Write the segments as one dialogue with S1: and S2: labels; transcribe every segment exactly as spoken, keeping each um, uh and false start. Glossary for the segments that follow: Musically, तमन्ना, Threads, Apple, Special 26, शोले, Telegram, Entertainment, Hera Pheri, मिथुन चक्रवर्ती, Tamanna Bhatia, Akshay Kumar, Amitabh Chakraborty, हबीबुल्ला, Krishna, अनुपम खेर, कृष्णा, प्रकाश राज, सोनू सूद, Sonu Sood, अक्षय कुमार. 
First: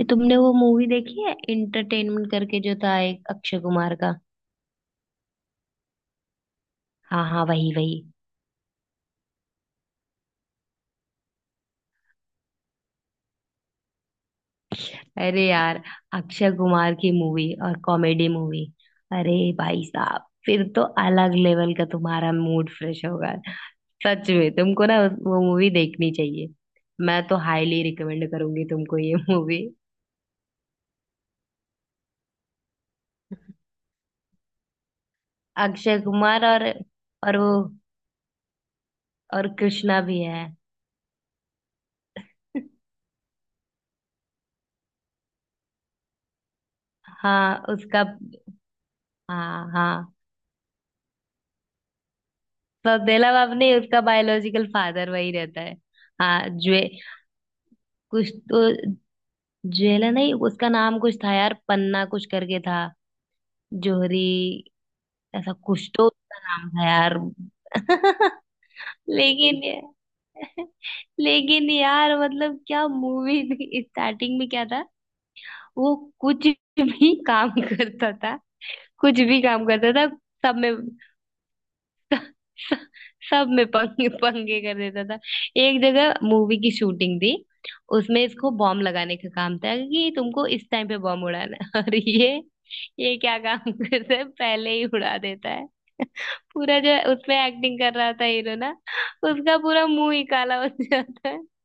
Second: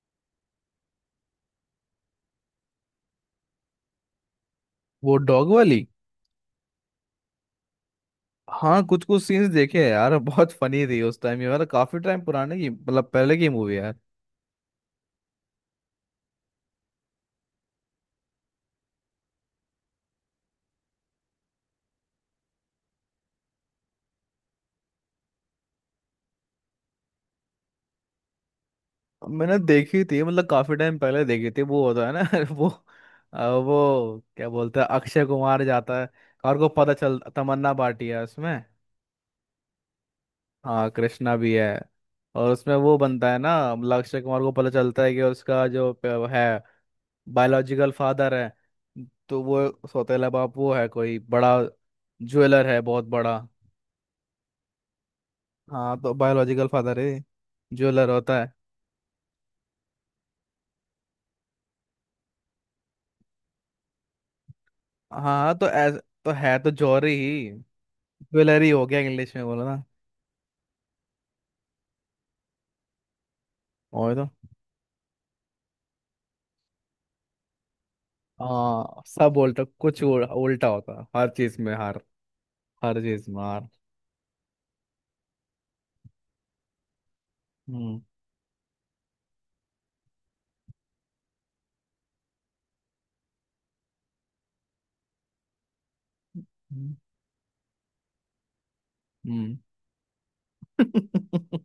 S1: ये तुमने वो मूवी देखी है इंटरटेनमेंट करके जो था एक अक्षय कुमार का।
S2: वो डॉग वाली।
S1: हाँ हाँ, वही वही।
S2: हाँ, कुछ कुछ सीन्स देखे हैं यार, बहुत फनी थी उस टाइम। ये मतलब काफी टाइम पुराने की मतलब पहले की मूवी है यार।
S1: अरे यार, अक्षय कुमार की मूवी और कॉमेडी मूवी। अरे भाई साहब, फिर तो अलग लेवल का तुम्हारा मूड फ्रेश होगा। सच में तुमको ना उस- वो मूवी देखनी चाहिए। मैं तो हाईली रिकमेंड करूंगी तुमको ये
S2: मैंने
S1: मूवी।
S2: देखी थी मतलब काफी टाइम पहले देखी थी। वो होता है ना। वो अ, वो क्या बोलते हैं, अक्षय कुमार
S1: अक्षय
S2: जाता है
S1: कुमार
S2: और
S1: और
S2: को पता चल
S1: और वो
S2: तमन्ना भाटिया है उसमें।
S1: और कृष्णा भी है।
S2: हाँ, कृष्णा भी है। और उसमें वो बनता है ना, मतलब अक्षय कुमार को पता चलता है कि उसका जो प- है,
S1: हाँ,
S2: बायोलॉजिकल
S1: उसका।
S2: फादर है। तो
S1: हाँ
S2: वो
S1: हाँ,
S2: सौतेला बाप वो है, कोई बड़ा ज्वेलर है बहुत
S1: बबेला
S2: बड़ा।
S1: बाप नहीं, उसका बायोलॉजिकल फादर वही रहता है।
S2: हाँ, तो
S1: हाँ,
S2: बायोलॉजिकल
S1: ज्वे
S2: फादर है। ज्वेलर
S1: कुछ
S2: होता है।
S1: तो ज्वेला नहीं, उसका नाम कुछ था यार, पन्ना कुछ करके था। जोहरी, ऐसा
S2: हाँ तो
S1: कुछ
S2: ऐस
S1: तो
S2: तो
S1: उसका
S2: है
S1: नाम
S2: तो
S1: था
S2: जौहरी
S1: यार।
S2: ही। ज्वेलरी हो गया, इंग्लिश में
S1: लेकिन
S2: बोलो
S1: ये-
S2: ना।
S1: लेकिन यार मतलब क्या मूवी थी,
S2: और तो
S1: स्टार्टिंग में क्या था। वो कुछ भी काम करता था।
S2: हाँ,
S1: कुछ
S2: सब
S1: भी
S2: उल्टा
S1: काम करता
S2: कुछ
S1: था।
S2: उल-
S1: सब
S2: उल्टा
S1: में,
S2: होता है हर चीज में हार। हर चीज में
S1: सब में
S2: हार।
S1: पंगे पंगे कर देता था। एक जगह मूवी की शूटिंग थी,
S2: हम्म,
S1: उसमें इसको बॉम्ब लगाने का काम था कि तुमको इस टाइम पे बॉम्ब उड़ाना है। और ये ये क्या काम करता है, पहले ही उड़ा देता है। पूरा
S2: हम्म,
S1: जो उसमें एक्टिंग कर रहा था हीरो ना,
S2: हम्म।
S1: उसका पूरा मुंह ही काला हो जाता है।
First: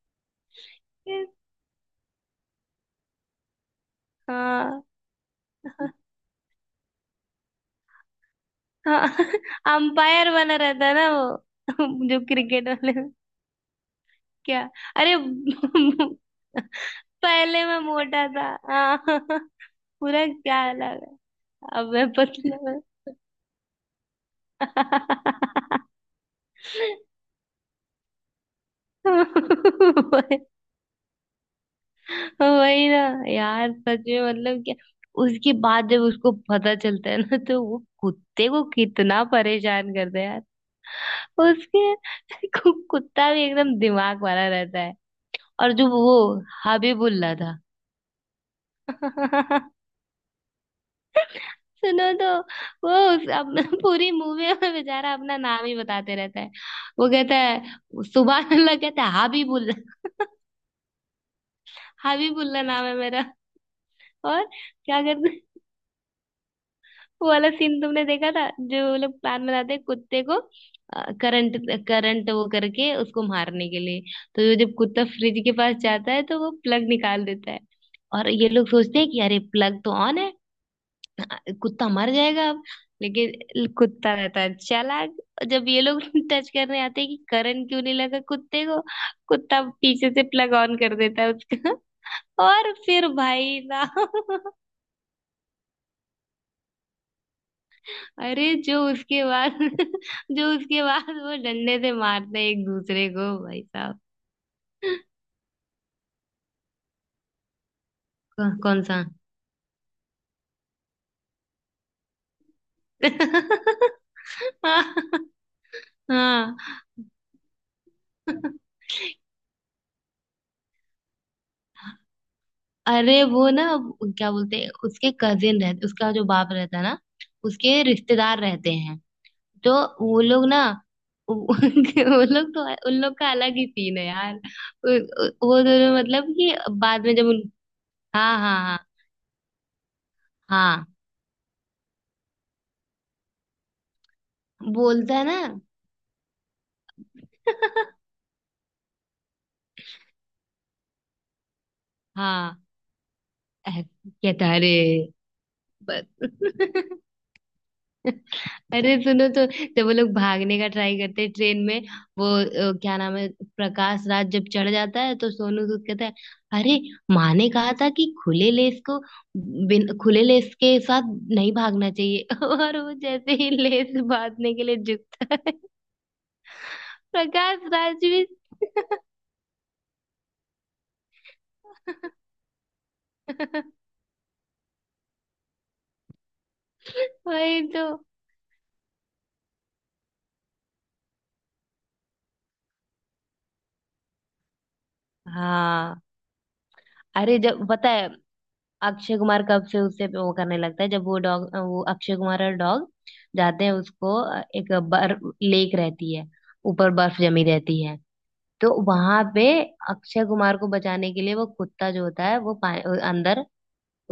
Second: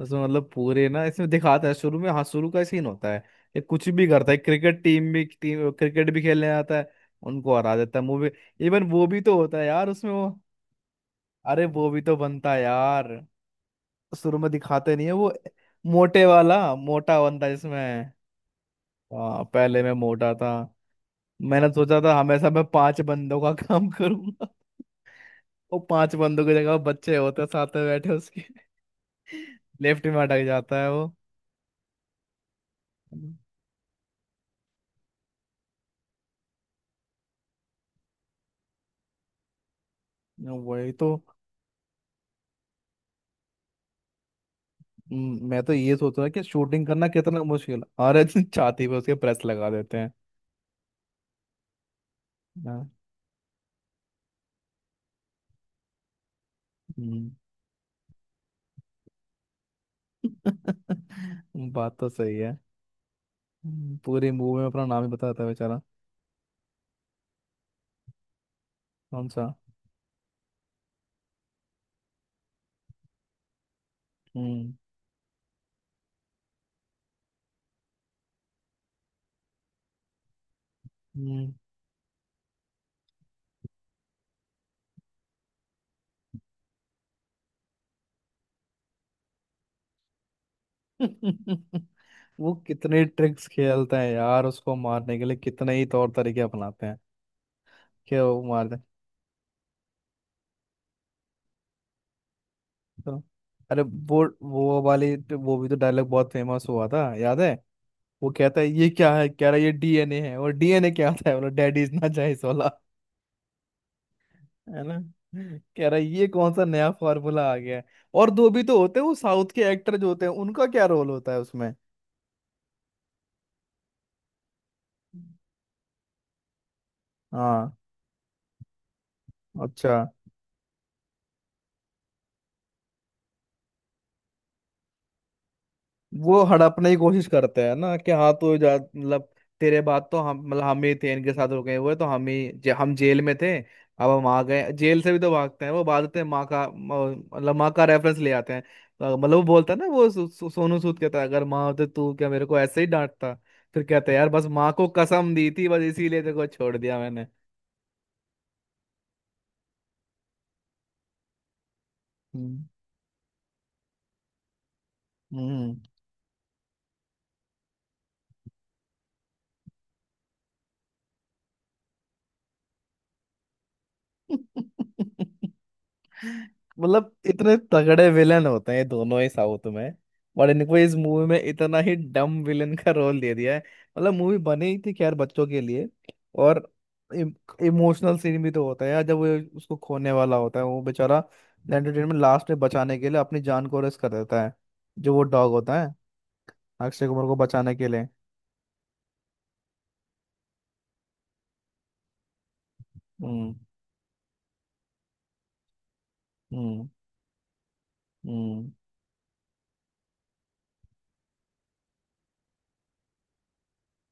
S2: उसमें मतलब पूरे ना इसमें दिखाता है शुरू में। हाँ, शुरू का सीन होता है। ये कुछ भी करता है, क्रिकेट
S1: हाँ।
S2: टीम भी टीम क्रिकेट भी खेलने आता है। उनको हरा देता है मूवी। इवन
S1: हाँ
S2: वो भी तो होता है यार उसमें वो।
S1: अंपायर बना रहता है ना
S2: अरे
S1: वो।
S2: वो भी तो
S1: जो
S2: बनता है
S1: क्रिकेट वाले
S2: यार। शुरू में
S1: क्या,
S2: दिखाते नहीं है
S1: अरे।
S2: वो। मोटे वाला मोटा बनता है
S1: पहले मैं
S2: जिसमें।
S1: मोटा था। हाँ
S2: हाँ, पहले मैं
S1: पूरा,
S2: मोटा था।
S1: क्या अलग है।
S2: मैंने
S1: अब
S2: सोचा
S1: मैं
S2: था हमेशा
S1: पतला
S2: मैं
S1: हूँ।
S2: पांच बंदों का काम करूंगा। वो पांच बंदों की जगह बच्चे होते हैं साथ में बैठे उसके। लेफ्ट में
S1: वही,
S2: अटक जाता है वो।
S1: वही ना। यार सच में मतलब क्या। उसके बाद जब उसको पता चलता है ना, तो वो कुत्ते को कितना परेशान करता है यार।
S2: वही तो।
S1: उसके कु- कुत्ता भी एकदम दिमाग वाला रहता है।
S2: हम्म, मैं तो
S1: और जो
S2: ये
S1: वो
S2: सोच रहा कि शूटिंग करना
S1: हबीबुल्ला
S2: कितना
S1: था।
S2: मुश्किल है। अरे छाती पे उसके प्रेस लगा देते हैं।
S1: सुनो तो।
S2: हाँ,
S1: वो उस, अब पूरी मूवी में बेचारा अपना नाम ही बताते रहता है। वो कहता
S2: हम्म।
S1: है, सुबह अल्लाह कहता है हाबीबुल्ला,
S2: बात तो सही है।
S1: हाबीबुल्ला नाम है मेरा।
S2: हम्म, पूरी
S1: और
S2: मूवी में अपना
S1: क्या
S2: नाम ही
S1: करते,
S2: बताता है बेचारा।
S1: वो वाला सीन तुमने देखा था, जो वो लोग
S2: कौन
S1: प्लान
S2: सा?
S1: बनाते हैं कुत्ते को करंट, करंट वो करके उसको मारने के लिए। तो ये जब कुत्ता फ्रिज के पास जाता है, तो वो प्लग निकाल देता है। और ये लोग सोचते हैं कि अरे प्लग तो ऑन है,
S2: हम्म।
S1: कुत्ता मर जाएगा अब। लेकिन कुत्ता रहता है चालाक। जब ये लोग टच करने आते हैं कि करंट क्यों नहीं लगा कुत्ते को, कुत्ता पीछे से प्लग ऑन कर देता है उसका।
S2: वो
S1: और
S2: कितने
S1: फिर
S2: ट्रिक्स
S1: भाई
S2: खेलता है यार,
S1: साहब,
S2: उसको मारने के लिए कितने ही तौर तरीके अपनाते हैं कि वो
S1: अरे
S2: मार दे।
S1: जो उसके बाद, जो उसके बाद वो डंडे से मारते हैं एक दूसरे
S2: तो,
S1: को, भाई
S2: अरे
S1: साहब।
S2: वो वो वाली तो, वो भी तो डायलॉग बहुत फेमस हुआ था याद है। वो
S1: कौन
S2: कहता है
S1: कौन
S2: ये
S1: सा।
S2: क्या है, कह रहा है ये डीएनए है, और डीएनए क्या होता है, बोला डैडी इज नॉट चाइनीज वाला। है
S1: हाँ
S2: ना। कह रहा है ये कौन सा नया फॉर्मूला आ गया है। और दो
S1: हाँ।
S2: भी तो होते हैं वो साउथ के एक्टर जो होते हैं, उनका क्या रोल होता है उसमें।
S1: अरे वो ना, क्या बोलते हैं, उसके कजिन रहते, उसका जो बाप रहता है ना,
S2: हाँ,
S1: उसके रिश्तेदार रहते हैं। तो
S2: अच्छा।
S1: वो लोग ना, वो वो लोग तो, उन लोग का अलग ही सीन है यार। उ- उ- वो दोनों मतलब,
S2: वो
S1: कि
S2: हड़पने की
S1: बाद में
S2: कोशिश
S1: जब उन,
S2: करते हैं ना कि हाँ
S1: हाँ
S2: तो
S1: हाँ
S2: जा
S1: हाँ
S2: मतलब तेरे बाद तो हम मतलब हम
S1: हाँ,
S2: ही थे इनके साथ रुके हुए तो हम ही जे, हम जेल में थे। अब हम आ गए, जेल से
S1: बोलता
S2: भी
S1: है
S2: तो
S1: ना।
S2: भागते हैं, वो भागते हैं, माँ का म- मतलब माँ का रेफरेंस ले आते हैं, तो मतलब वो बोलता है ना वो सो, सो, सोनू सूद कहता है अगर माँ होते तू क्या मेरे को
S1: हाँ,
S2: ऐसे ही डांटता। फिर
S1: ऐ-
S2: कहते हैं यार बस
S1: कहता है,
S2: माँ को
S1: अरे
S2: कसम दी थी बस इसीलिए तेरे को छोड़ दिया
S1: बस।
S2: मैंने।
S1: अरे सुनो तो, जब वो लोग भागने का ट्राई करते हैं ट्रेन में, वो
S2: हम्म,
S1: अ, क्या नाम है, प्रकाश राज जब चढ़ जाता है तो सोनू
S2: हम्म।
S1: सूद कहता है, अरे माँ ने कहा था कि खुले लेस को, बिन खुले लेस के साथ नहीं भागना चाहिए। और वो जैसे ही लेस बांधने के लिए झुकता है,
S2: मतलब इतने
S1: प्रकाश राज
S2: तगड़े
S1: भी।
S2: विलन होते हैं ये दोनों ही साउथ में, और इनको इस मूवी में इतना ही डम विलन का रोल दे दिया है। मतलब मूवी बनी ही थी खैर बच्चों के लिए। और
S1: वही तो।
S2: इमोशनल सीन भी तो होता है यार, जब वो उसको खोने वाला होता है वो बेचारा। एंटरटेनमेंट में लास्ट में बचाने के लिए अपनी जान को रिस्क कर देता है, जो वो डॉग होता है,
S1: हाँ,
S2: अक्षय कुमार को
S1: अरे जब
S2: बचाने के
S1: पता
S2: लिए।
S1: है, अक्षय कुमार कब से उससे वो करने लगता है, जब वो डॉग, वो अक्षय कुमार और डॉग
S2: हम्म,
S1: जाते हैं उसको, अ, एक बर्फ लेक रहती है,
S2: हम्म,
S1: ऊपर बर्फ जमी रहती है।
S2: हम्म।
S1: तो वहां पे अक्षय कुमार को बचाने के लिए वो कुत्ता जो होता है वो पा- अंदर,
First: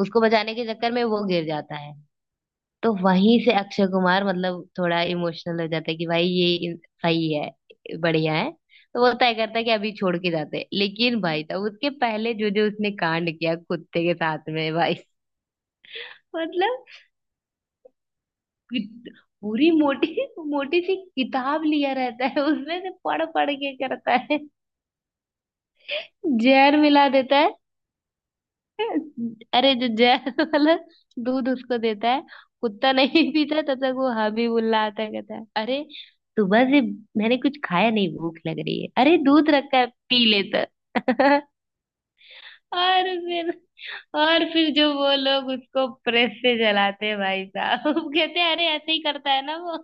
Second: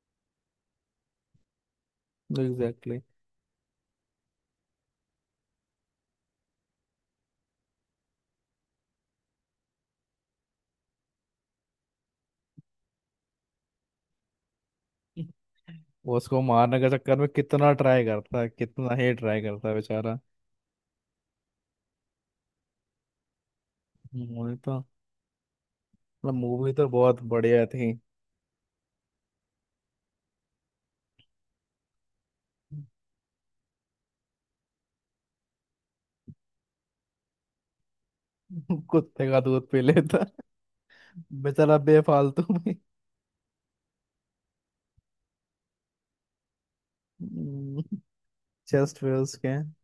S1: उसको बचाने के चक्कर में वो गिर जाता है। तो
S2: एग्जैक्टली।
S1: वहीं से अक्षय कुमार मतलब थोड़ा इमोशनल हो जाता है कि भाई ये इन- सही है, बढ़िया है। तो वो तय करता है कि अभी छोड़ के जाते हैं, लेकिन भाई तब उसके पहले जो जो उसने कांड किया कुत्ते के साथ में भाई।
S2: वो उसको मारने
S1: मतलब
S2: के चक्कर में कितना ट्राई करता है, कितना ही
S1: कि-
S2: ट्राई करता
S1: पूरी
S2: है बेचारा।
S1: मोटी मोटी सी किताब लिया रहता है, उसमें से पढ़ पढ़ के करता है,
S2: मूवी तो मतलब मूवी
S1: जहर
S2: तो
S1: मिला
S2: बहुत
S1: देता है।
S2: बढ़िया थी।
S1: अरे जो जहर वाला दूध उसको देता है, कुत्ता नहीं पीता, तब तक वो हबीबुल्ला आता है, कहता है अरे सुबह से मैंने कुछ खाया नहीं, भूख लग रही है, अरे
S2: कुत्ते का
S1: दूध
S2: दूध
S1: रखा
S2: पी
S1: है
S2: लेता
S1: पी लेता।
S2: बेचारा बेफालतू में।
S1: और फिर, और फिर जो वो लोग उसको प्रेस से जलाते हैं भाई साहब, कहते हैं अरे ऐसे
S2: चेस्ट
S1: ही
S2: पे
S1: करता है
S2: उसके।
S1: ना वो,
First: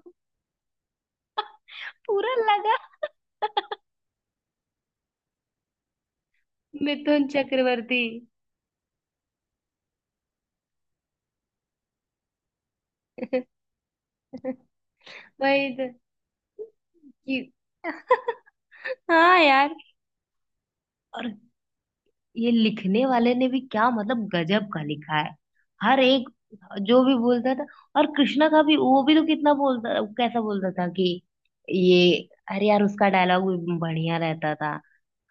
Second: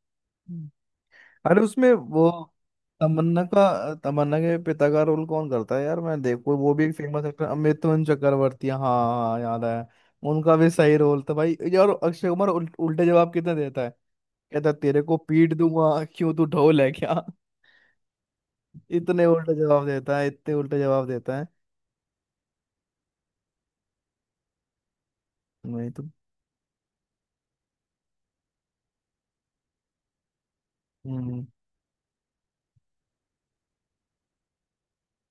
S2: अरे उसमें वो
S1: पूरा लगा।
S2: तमन्ना का तमन्ना के पिता का रोल कौन करता है यार, मैं देखो वो भी एक फेमस
S1: मिथुन
S2: एक्टर
S1: चक्रवर्ती।
S2: अमितवन चक्रवर्ती, हाँ हाँ हाँ, याद है। उनका भी सही रोल था भाई यार, अक्षय कुमार उल, उल्टे जवाब कितने देता। कहता तेरे को पीट
S1: वही तो
S2: दूंगा, क्यों तू ढोल है क्या।
S1: कि-
S2: इतने
S1: हाँ
S2: उल्टा
S1: यार,
S2: जवाब देता है, इतने उल्टा जवाब
S1: और
S2: देता है।
S1: ये लिखने वाले ने भी क्या मतलब गजब का लिखा है।
S2: नहीं
S1: हर
S2: तो।
S1: एक जो भी बोलता था। और कृष्णा का भी, वो भी तो कितना बोलता, कैसा बोलता था कि
S2: हम्म।
S1: ये, अरे यार उसका डायलॉग भी बढ़िया रहता था।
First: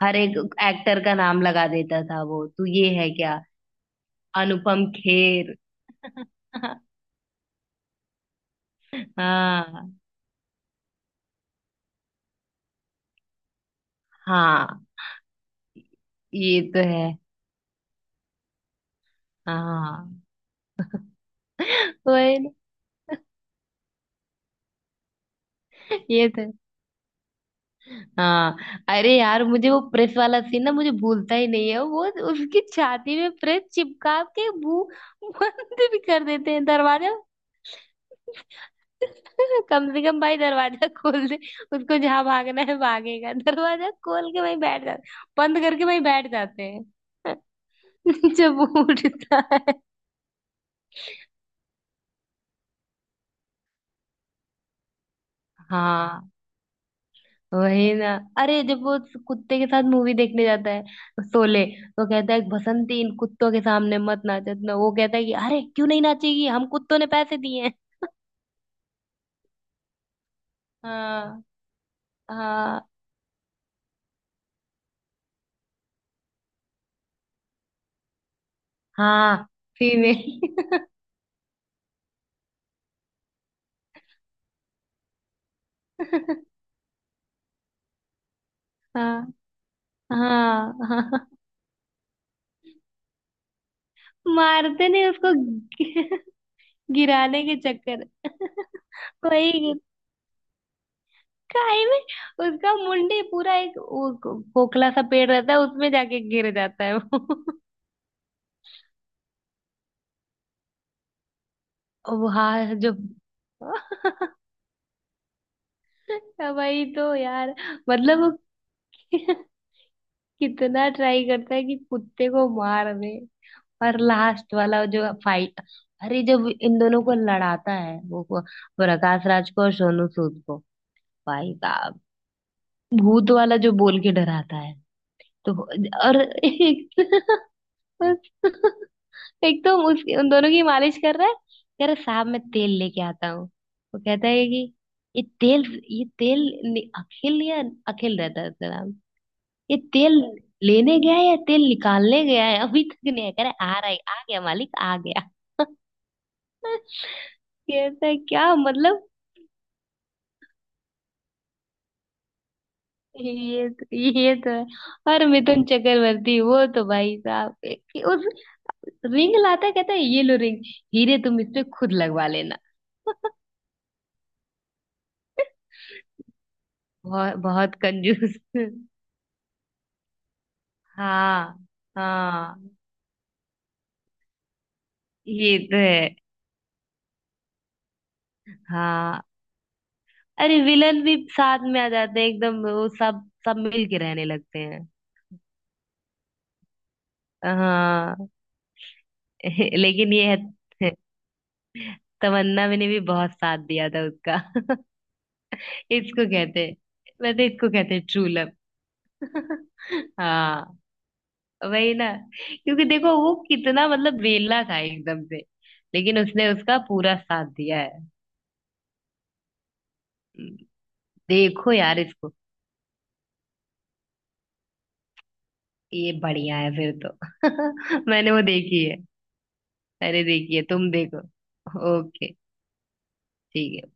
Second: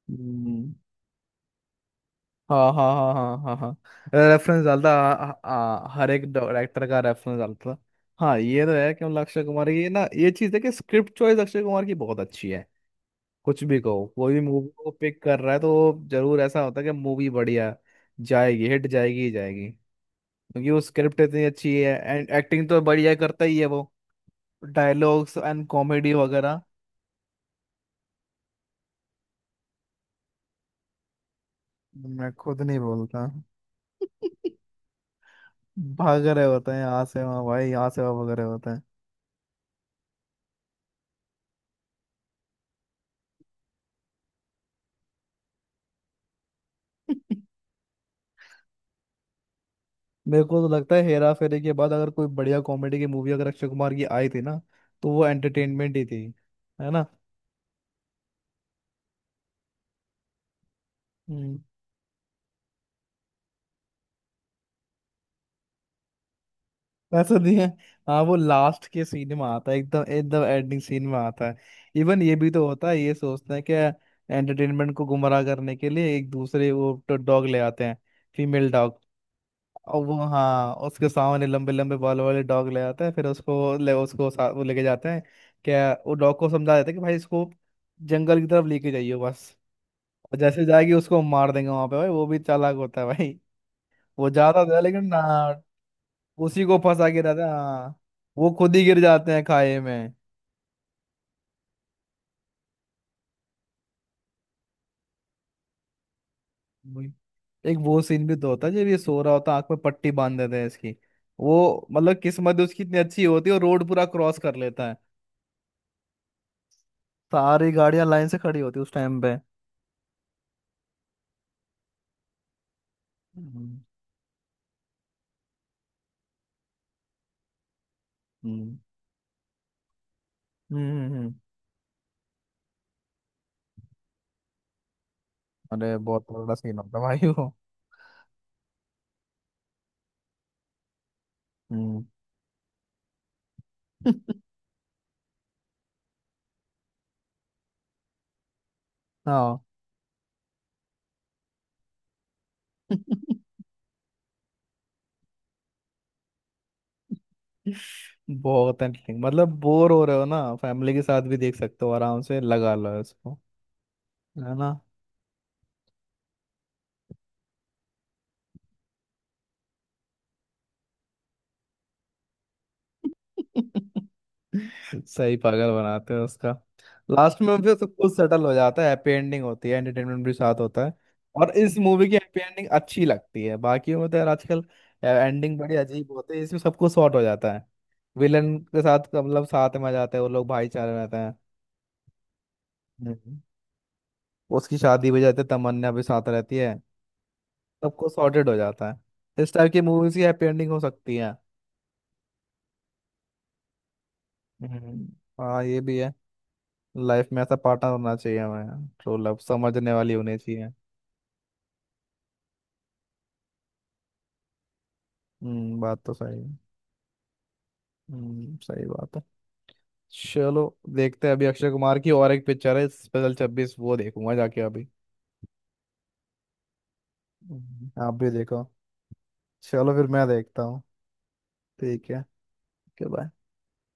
S1: हर एक
S2: हम्म,
S1: एक्टर का नाम लगा देता था वो, तू
S2: हाँ
S1: ये
S2: हाँ
S1: है
S2: हाँ हाँ
S1: क्या।
S2: हाँ हाँ। रेफरेंस
S1: अनुपम
S2: डालता, हाँ,
S1: खेर।
S2: हाँ, हर एक डायरेक्टर का रेफरेंस डालता। हाँ, ये तो है कि मतलब अक्षय कुमार की
S1: हाँ
S2: ना ये चीज़ है कि स्क्रिप्ट चॉइस अक्षय कुमार की बहुत अच्छी है। कुछ भी कहो, कोई भी मूवी
S1: हाँ,
S2: को पिक कर रहा है तो जरूर ऐसा
S1: ये
S2: होता
S1: तो
S2: है कि
S1: है।
S2: मूवी बढ़िया जाएगी, हिट जाएगी ही जाएगी।
S1: हाँ।
S2: क्योंकि वो स्क्रिप्ट इतनी अच्छी है एंड
S1: वही ना,
S2: एक्टिंग तो बढ़िया करता ही है वो, डायलॉग्स एंड कॉमेडी
S1: ये तो है।
S2: वगैरह।
S1: हाँ, अरे यार मुझे वो प्रेस वाला सीन ना, मुझे भूलता ही नहीं है वो।
S2: मैं खुद
S1: उसकी
S2: नहीं
S1: छाती
S2: बोलता।
S1: में प्रेस चिपका के भू बंद भी कर
S2: भाग रहे
S1: देते हैं
S2: होते हैं यहाँ
S1: दरवाजा।
S2: से वहाँ भाई, यहाँ से वहाँ भाग रहे होते हैं।
S1: कम से कम भाई दरवाजा खोल दे, उसको जहां भागना है भागेगा, दरवाजा खोल के वहीं बैठ जाते, बंद करके वहीं बैठ जाते हैं। जब वो उठता है,
S2: मेरे को तो लगता है हेरा फेरी के बाद अगर कोई बढ़िया कॉमेडी की मूवी अगर अक्षय कुमार की आई थी ना, तो वो एंटरटेनमेंट ही थी।
S1: हाँ
S2: है ना।
S1: वही ना। अरे जब वो उस कुत्ते के साथ मूवी देखने जाता है,
S2: हम्म।
S1: शोले, तो कहता है बसंती इन कुत्तों के सामने मत नाचे ना, वो कहता है कि अरे क्यों नहीं नाचेगी, हम कुत्तों ने
S2: ऐसा
S1: पैसे
S2: नहीं
S1: दिए
S2: है।
S1: हैं।
S2: हाँ, वो लास्ट के सीन में आता है, एकदम एकदम एंडिंग सीन में
S1: हाँ
S2: आता है। इवन ये भी तो
S1: हाँ
S2: होता है, ये सोचते हैं कि एंटरटेनमेंट को गुमराह करने के लिए एक दूसरे वो डॉग ले आते हैं, फीमेल डॉग।
S1: हाँ,
S2: और वो, हाँ
S1: फीमेल।
S2: उसके सामने लंबे लंबे बाल वाले डॉग ले आता है, फिर उसको ले उसको सा, वो लेके जाते हैं। क्या, वो डॉग को समझा देते हैं कि भाई इसको जंगल की तरफ लेके जाइए
S1: हाँ
S2: बस। और जैसे
S1: हाँ
S2: जाएगी उसको
S1: हाँ,
S2: मार देंगे वहां पे भाई, वो भी चालाक होता है भाई। वो जाता था
S1: मारते
S2: लेकिन
S1: नहीं
S2: ना,
S1: उसको। गि-
S2: उसी को फंसा के
S1: गिराने
S2: रहता है,
S1: के
S2: हाँ।
S1: चक्कर।
S2: वो खुद ही गिर जाते हैं
S1: वही।
S2: खाए में।
S1: काई में, उसका मुंडी पूरा, एक वो खोखला सा पेड़ रहता है, उसमें जाके गिर जाता है
S2: वही।
S1: वो।
S2: एक वो सीन भी तो होता है, जब ये सो रहा होता है आंख में पट्टी बांध देते हैं इसकी। वो मतलब
S1: अब
S2: किस्मत
S1: हाँ
S2: उसकी इतनी
S1: जब,
S2: अच्छी होती है वो रोड पूरा क्रॉस कर लेता है,
S1: वही तो यार,
S2: सारी गाड़ियां
S1: मतलब
S2: लाइन
S1: वो
S2: से खड़ी होती है उस टाइम पे।
S1: कितना ट्राई करता है कि कुत्ते को मार दे।
S2: हम्म,
S1: और लास्ट वाला जो फाइट, अरे जब इन दोनों को लड़ाता है वो, को-
S2: हम्म,
S1: प्रकाश राज को और सोनू सूद को,
S2: हम्म, हम्म, हम्म।
S1: भाई साहब भूत वाला जो बोल के डराता है तो।
S2: अरे
S1: और
S2: बहुत बड़ा सीन होता
S1: एक,
S2: है भाई वो।
S1: एक तो उसकी उन दोनों की मालिश कर रहा है, कह रहा
S2: हम्म।
S1: साहब मैं तेल लेके आता हूँ। वो कहता है कि ये तेल, ये तेल नि- अखिल, या अखिल रहता है उसका नाम,
S2: हाँ।
S1: ये तेल लेने गया है या तेल निकालने गया है अभी तक नहीं आया। कह रहा है, आ रहा है, आ गया मालिक आ गया। कहता है क्या
S2: बहुत
S1: मतलब।
S2: एंटरटेनिंग, मतलब बोर हो रहे हो ना फैमिली के साथ भी देख सकते हो आराम से, लगा लो इसको।
S1: ये तो, ये तो
S2: है ना।
S1: है, और मिथुन चक्रवर्ती वो तो भाई साहब रिंग लाता है, कहता है ये लो रिंग, हीरे तुम इस पे खुद लगवा लेना।
S2: सही पागल बनाते हैं उसका।
S1: बहुत
S2: लास्ट में फिर
S1: बहुत
S2: सब कुछ
S1: कंजूस।
S2: सेटल हो जाता है, हैप्पी एंडिंग होती है, एंटरटेनमेंट भी साथ होता है। और
S1: हाँ
S2: इस मूवी की हैप्पी एंडिंग
S1: हाँ
S2: अच्छी लगती है, बाकी में तो यार आजकल एंडिंग
S1: ये
S2: बड़ी
S1: तो है।
S2: अजीब होती है, इसमें सब कुछ सॉर्ट हो जाता है। विलन के साथ
S1: हाँ,
S2: मतलब साथ में आ जाते हैं वो लोग,
S1: अरे
S2: भाईचारे में
S1: विलन भी
S2: रहते हैं।
S1: साथ में आ जाते हैं एकदम, वो सब,
S2: हम्म।
S1: सब मिल के रहने लगते
S2: उसकी
S1: हैं।
S2: शादी भी जाती है, तमन्ना भी साथ रहती है, सबको
S1: हाँ।
S2: सॉर्टेड हो जाता है, इस टाइप की मूवीज
S1: लेकिन
S2: की
S1: ये है,
S2: हैप्पी एंडिंग हो सकती है।
S1: तमन्ना मैंने भी बहुत साथ दिया था उसका।
S2: हम्म। हाँ, ये भी है।
S1: इसको कहते हैं,
S2: लाइफ में
S1: वैसे
S2: ऐसा
S1: इसको
S2: पार्टनर
S1: कहते हैं
S2: होना
S1: ट्रू
S2: चाहिए
S1: लव।
S2: हमें, ट्रू लव समझने वाली होनी चाहिए।
S1: हाँ वही ना, क्योंकि देखो वो कितना मतलब वेला था एकदम से,
S2: हम्म, बात तो
S1: लेकिन
S2: सही
S1: उसने
S2: है।
S1: उसका पूरा साथ दिया है।
S2: हम्म, सही बात है। चलो, देखते हैं, अभी अक्षय
S1: देखो
S2: कुमार
S1: यार
S2: की
S1: इसको,
S2: और एक पिक्चर है स्पेशल छब्बीस, वो देखूंगा जाके अभी।
S1: ये बढ़िया है फिर तो।
S2: हम्म, आप भी
S1: मैंने वो
S2: देखो।
S1: देखी है,
S2: चलो फिर
S1: अरे
S2: मैं
S1: देखी है,
S2: देखता हूँ।
S1: तुम देखो।
S2: ठीक है।
S1: Okay,
S2: okay, bye.
S1: ठीक है।